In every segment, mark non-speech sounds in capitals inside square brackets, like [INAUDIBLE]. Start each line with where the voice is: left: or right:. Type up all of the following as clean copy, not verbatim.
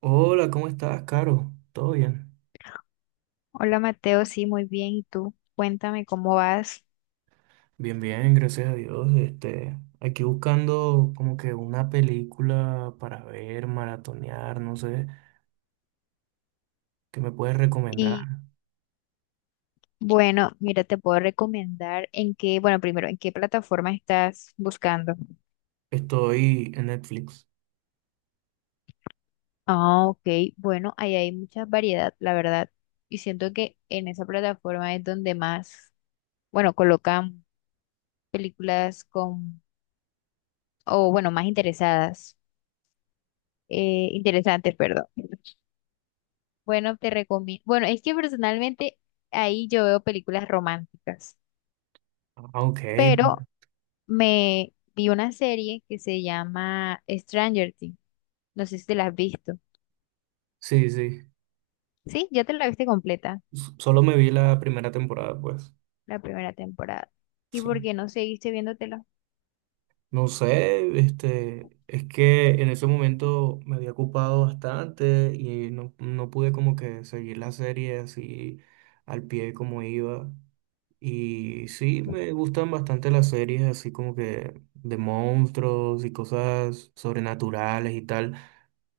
right: Hola, ¿cómo estás, Caro? ¿Todo bien?
left: Hola Mateo, sí, muy bien. ¿Y tú? Cuéntame cómo vas.
right: Bien, bien, gracias a Dios. Aquí buscando como que una película para ver, maratonear, no sé, ¿qué me puedes recomendar?
left: Y bueno, mira, te puedo recomendar en qué, bueno, primero, ¿en qué plataforma estás buscando?
right: Estoy en Netflix.
left: Ah, ok. Bueno, ahí hay mucha variedad, la verdad. Y siento que en esa plataforma es donde más, bueno, colocan películas con, o bueno, más interesadas, interesantes, perdón. Bueno, te recomiendo. Bueno, es que personalmente ahí yo veo películas románticas,
right: Ah, ok.
left: pero me vi una serie que se llama Stranger Things. No sé si te la has visto.
right: Sí, sí.
left: Sí, ya te la viste completa,
right: Solo me vi la primera temporada, pues.
left: la primera temporada. ¿Y
right: Sí.
left: por qué no seguiste viéndotela?
right: No sé, es que en ese momento me había ocupado bastante y no pude como que seguir la serie así al pie como iba. Y sí, me gustan bastante las series así como que de monstruos y cosas sobrenaturales y tal,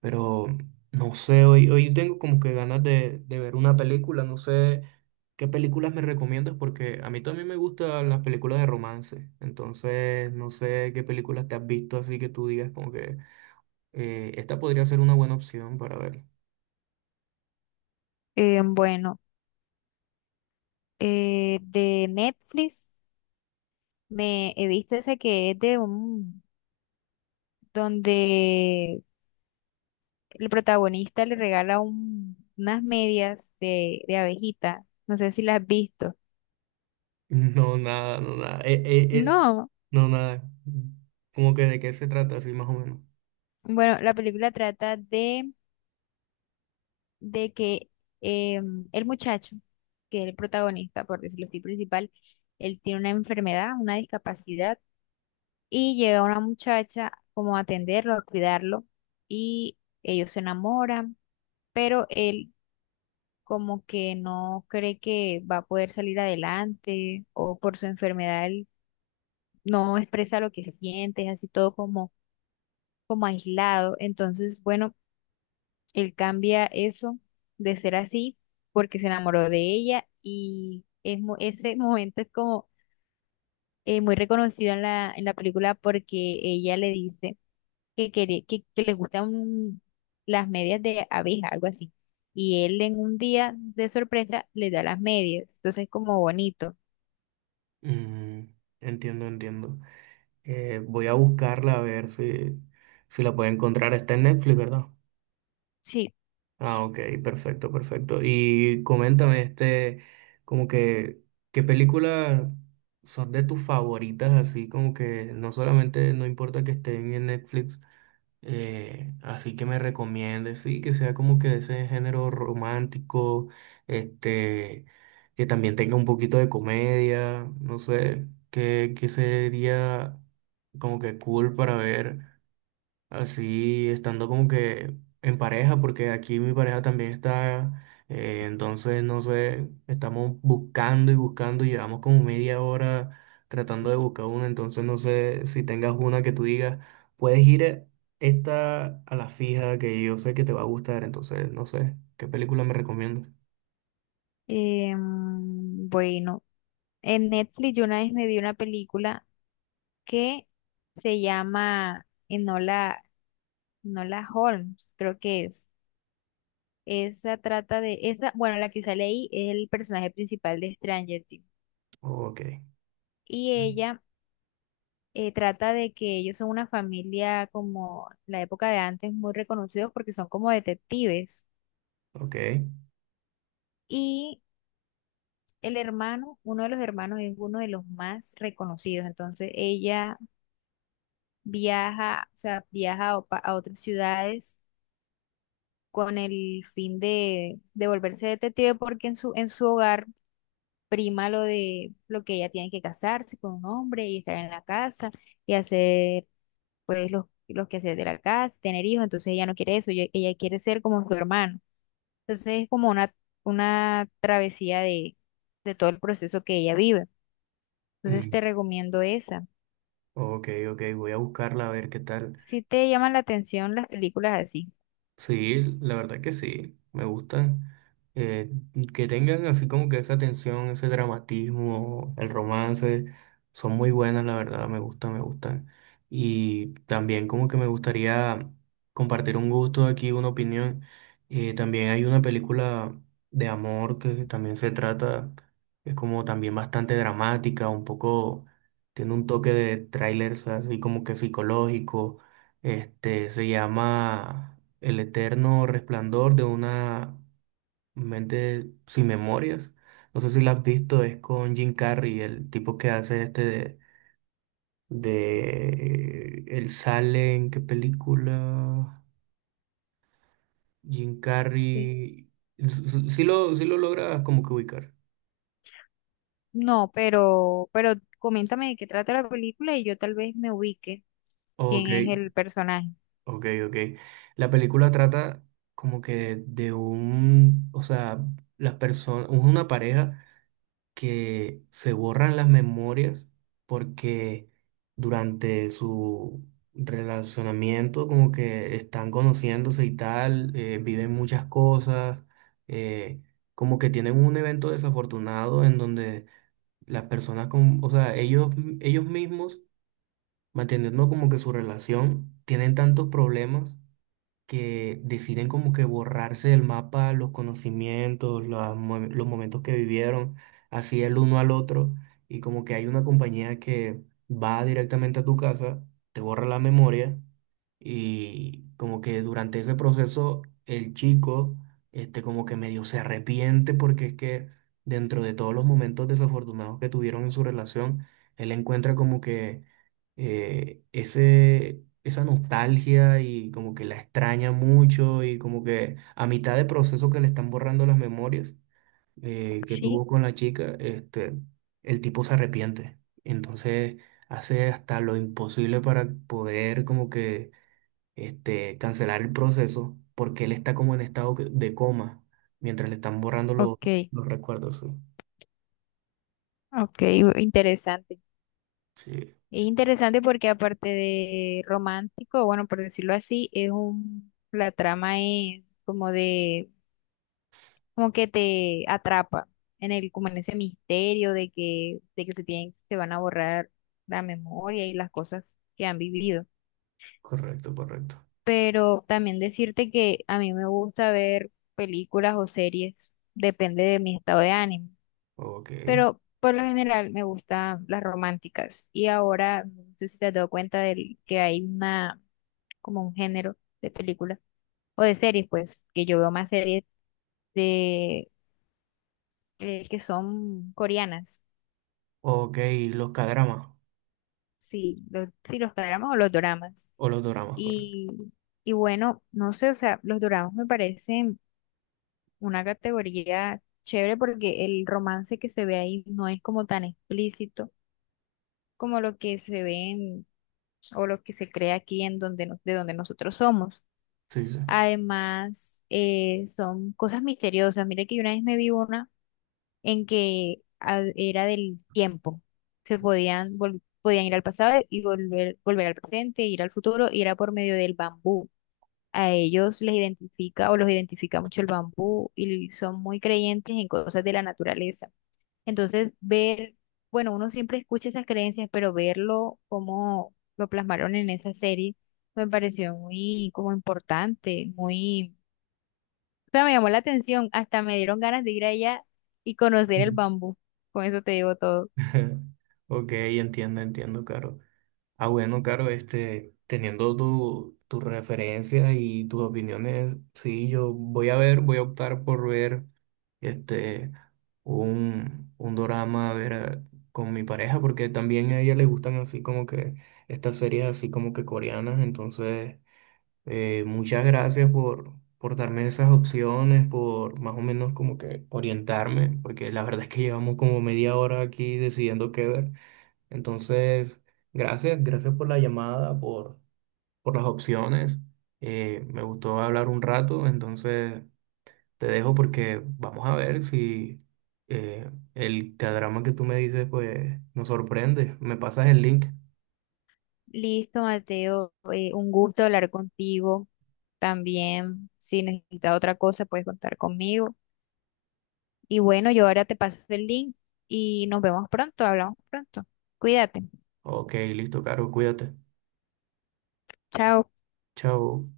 right: pero no sé, hoy tengo como que ganas de ver una película, no sé qué películas me recomiendas porque a mí también me gustan las películas de romance, entonces no sé qué películas te has visto así que tú digas como que esta podría ser una buena opción para ver. [LAUGHS]
left: Bueno, de Netflix me he visto esa que es de un, donde el protagonista le regala unas medias de abejita. No sé si las has visto.
right: No, nada, no, nada,
left: No,
right: no, nada, como que de qué se trata así más o menos.
left: bueno, la película trata de que eh, el muchacho, que es el protagonista, por decirlo así, principal, él tiene una enfermedad, una discapacidad, y llega una muchacha como a atenderlo, a cuidarlo, y ellos se enamoran, pero él como que no cree que va a poder salir adelante, o por su enfermedad él no expresa lo que siente, es así todo como, como aislado. Entonces, bueno. Él cambia eso de ser así porque se enamoró de ella y es, ese [LAUGHS] momento es como muy reconocido en la película porque ella le dice que, quiere, que le gustan las medias de abeja, algo así. Y él en un día de sorpresa le da las medias. Entonces es como bonito.
right: Mm, entiendo, entiendo. Voy a buscarla a ver si la puedo encontrar. Está en Netflix, ¿verdad?
left: Sí.
right: Ah, ok, perfecto, perfecto. Y coméntame, como que, ¿qué películas son de tus favoritas? Así como que no solamente, no importa que estén en Netflix, así que me recomiende, sí, que sea como que de ese género romántico, este, que también tenga un poquito de comedia, no sé, que sería como que cool para ver así estando como que en pareja, porque aquí mi pareja también está, entonces no sé, estamos buscando y buscando, llevamos como media hora tratando de buscar una, entonces no sé si tengas una que tú digas, puedes ir esta a la fija que yo sé que te va a gustar, entonces no sé, ¿qué película me recomiendas?
left: Bueno, en Netflix yo una vez me vi una película que se llama Enola. No la Holmes, creo que es. Esa trata de, esa, bueno, la que sale ahí es el personaje principal de Stranger Things.
right: Ok,
left: Y ella trata de que ellos son una familia como la época de antes, muy reconocidos porque son como detectives.
right: ok,
left: Y el hermano, uno de los hermanos es uno de los más reconocidos. Entonces ella viaja, o sea, viaja a, a otras ciudades con el fin de volverse detective porque en su hogar prima lo de lo que ella tiene que casarse con un hombre y estar en la casa y hacer pues los quehaceres de la casa, tener hijos, entonces ella no quiere eso, ella quiere ser como su hermano. Entonces es como una travesía de todo el proceso que ella vive. Entonces te
right: mm,
left: recomiendo esa.
right: ok, ok, voy a buscarla a ver qué tal.
left: Si te llaman la atención las películas así.
right: Sí, la verdad que sí, me gustan. eh, que tengan así como que esa tensión, ese dramatismo, el romance, son muy buenas, la verdad, me gustan, me gustan. Y también como que me gustaría compartir un gusto aquí, una opinión. También hay una película de amor que también se trata, es como también bastante dramática, un poco, tiene un toque de trailers así como que psicológico. Se llama... El eterno resplandor de una mente sin memorias. No sé si la has visto, es con Jim Carrey, el tipo que hace de él sale en qué película. Jim
left: Sí.
right: Carrey. Si lo, Sí lo logras como que ubicar.
left: No, pero coméntame de qué trata la película y yo tal vez me ubique
right: Ok,
left: quién es el personaje.
right: ok, ok. La película trata como que de un, o sea, las personas, una pareja que se borran las memorias porque durante su relacionamiento como que están conociéndose y tal, viven muchas cosas, eh, como que tienen un evento desafortunado en donde las personas, con, o sea, ellos mismos, manteniendo como que su relación, tienen tantos problemas que deciden como que borrarse del mapa los conocimientos, los momentos que vivieron, así el uno al otro, y como que hay una compañía que va directamente a tu casa, te borra la memoria, y como que durante ese proceso el chico, como que medio se arrepiente porque es que dentro de todos los momentos desafortunados que tuvieron en su relación, él encuentra como que esa nostalgia y como que la extraña mucho y como que a mitad de proceso que le están borrando las memorias que
left: Sí,
right: tuvo con la chica, el tipo se arrepiente. Entonces hace hasta lo imposible para poder como que cancelar el proceso porque él está como en estado de coma mientras le están borrando
left: ok,
right: los recuerdos. Sí,
left: ok, interesante.
right: sí,
left: Es interesante porque aparte de romántico, bueno, por decirlo así, es un, la trama es como de, como que te atrapa en el, como en ese misterio de que se tienen, se van a borrar la memoria y las cosas que han vivido.
right: correcto, correcto.
left: Pero también decirte que a mí me gusta ver películas o series, depende de mi estado de ánimo.
right: Ok,
left: Pero por lo general me gustan las románticas. Y ahora, no sé si te has dado cuenta de que hay una como un género de película o de series, pues, que yo veo más series de que son coreanas,
right: ok, los cadramas.
left: sí, los dramas o los doramas.
right: O los doramas, correcto.
left: Y, y bueno, no sé, o sea, los doramas me parecen una categoría chévere porque el romance que se ve ahí no es como tan explícito como lo que se ve o lo que se crea aquí en donde de donde nosotros somos.
right: Sí, sí.
left: Además, son cosas misteriosas. Mira que yo una vez me vi una en que era del tiempo. Se podían, podían ir al pasado y volver, volver al presente, ir al futuro, y era por medio del bambú. A ellos les identifica o los identifica mucho el bambú y son muy creyentes en cosas de la naturaleza. Entonces, ver, bueno, uno siempre escucha esas creencias, pero verlo como lo plasmaron en esa serie me pareció muy como importante, muy sea, me llamó la atención, hasta me dieron ganas de ir allá y conocer el
right: Mm.
left: bambú. Con eso te digo todo.
right: [LAUGHS] Ok, entiendo, entiendo, Caro. Ah, bueno, Caro, teniendo tus referencias y tus opiniones, sí, yo voy a ver, voy a optar por ver este, un dorama, a ver, con mi pareja, porque también a ella le gustan así como que estas series así como que coreanas, entonces muchas gracias por darme esas opciones, por más o menos como que orientarme, porque la verdad es que llevamos como media hora aquí decidiendo qué ver. Entonces, gracias, gracias por la llamada, por las opciones. Me gustó hablar un rato, entonces te dejo porque vamos a ver si el cadrama que tú me dices pues nos sorprende. Me pasas el link.
left: Listo, Mateo, un gusto hablar contigo. También, si necesitas otra cosa, puedes contar conmigo. Y bueno, yo ahora te paso el link y nos vemos pronto, hablamos pronto. Cuídate.
right: Ok, listo, Caro, cuídate.
left: Chao.
right: Chao.